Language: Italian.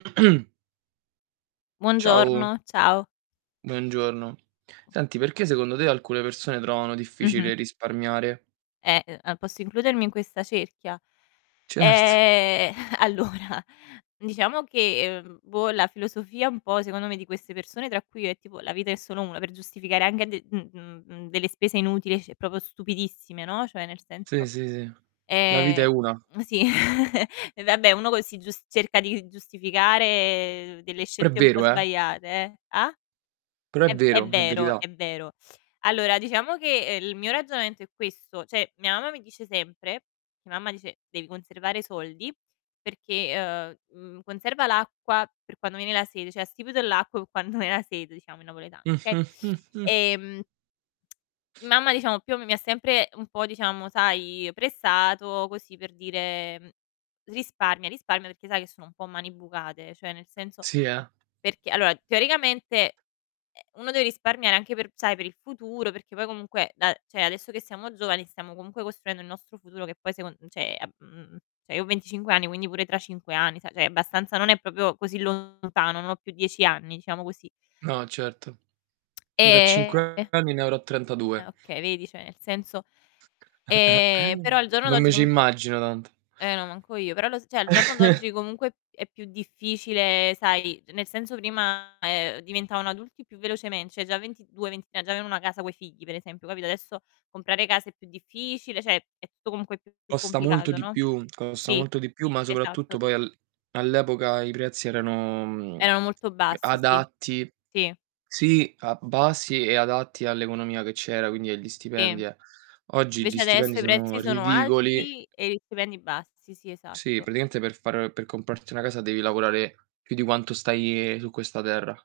Ciao. Buongiorno, ciao. Buongiorno. Senti, perché, secondo te, alcune persone trovano Mh-mh. difficile risparmiare? Eh, uhm, posso includermi in questa cerchia. Certo. Eh, allora diciamo che, ehm, boh la filosofia un po' secondo me, di queste persone tra cui io e tipo "la vita è solo 1" per giustificare anche d mhmm, mhmm, delle spese inutili c proprio stupidissime, no, cioè nel Sì, senso sì, sì, la vita è Eh, 1. sì e vabbè uno c si gius cerca di giustificare delle Però è scelte un po' vero, eh. sbagliate, eh, ah? Però è È ve è vero, è vero, verità. è vero. Allora diciamo che il mio ragionamento è questo, cioè mia mamma mi dice sempre mia mamma dice: "Devi conservare soldi perché, uhm, mhmm, conserva l'acqua per quando viene la sete" cioè "Astipite l'acqu pe quand ven a sete" diciamo in napoletano, okay. Ehm Mamma diciamo più o me mi ha sempre un po' diciamo sai, pressato così per dire risparmia, risparmia perché sa che sono un po' mani bucate, cioè, nel senso Sì, eh. perché allora teoricamente, eh, uno deve risparmiare anche per sai per il futuro, perché poi comunque da cioè, adesso che siamo giovani stiamo comunque costruendo il nostro futuro che poi secon cioè, ehm, cioè, mhmm, io ho 25 anni quindi pure tra 5 anni sai cioè, abbastanza non è proprio così lontano, non ho più 10 anni diciamo così. No certo. Io tra 5 E anni ne avrò 32. Ah, okay vedi, cioè nel senso Ehm, però al giorno Non d'oggi mi ci comunque immagino tanto. eh no, manco io, però lo s cioè al giorno d'oggi comunque è più difficile sai, nel senso prima, uhm, diventavano adulti più velocemen cioè già 22- 23 già avevano una casa coi figli per esempio capito, adesso comprare casa è più difficile, cioè è tutto comunque più Costa molto complicato, di no. più, costa Sì, molto di più, ma soprattutto esatto. poi al all'epoca i prezzi erano Erano molto bassi, sì. adatti Sì. sì, a basi e adatti all'economia che c'era quindi agli Sì. stipendi eh oggi gli Invece stipendi adesso i sono prezzi sono ridicoli. alti e gli stipendi bassi. Sì, Sì esatto. praticamente per far per comprarti una casa devi lavorare più di quanto stai su questa terra.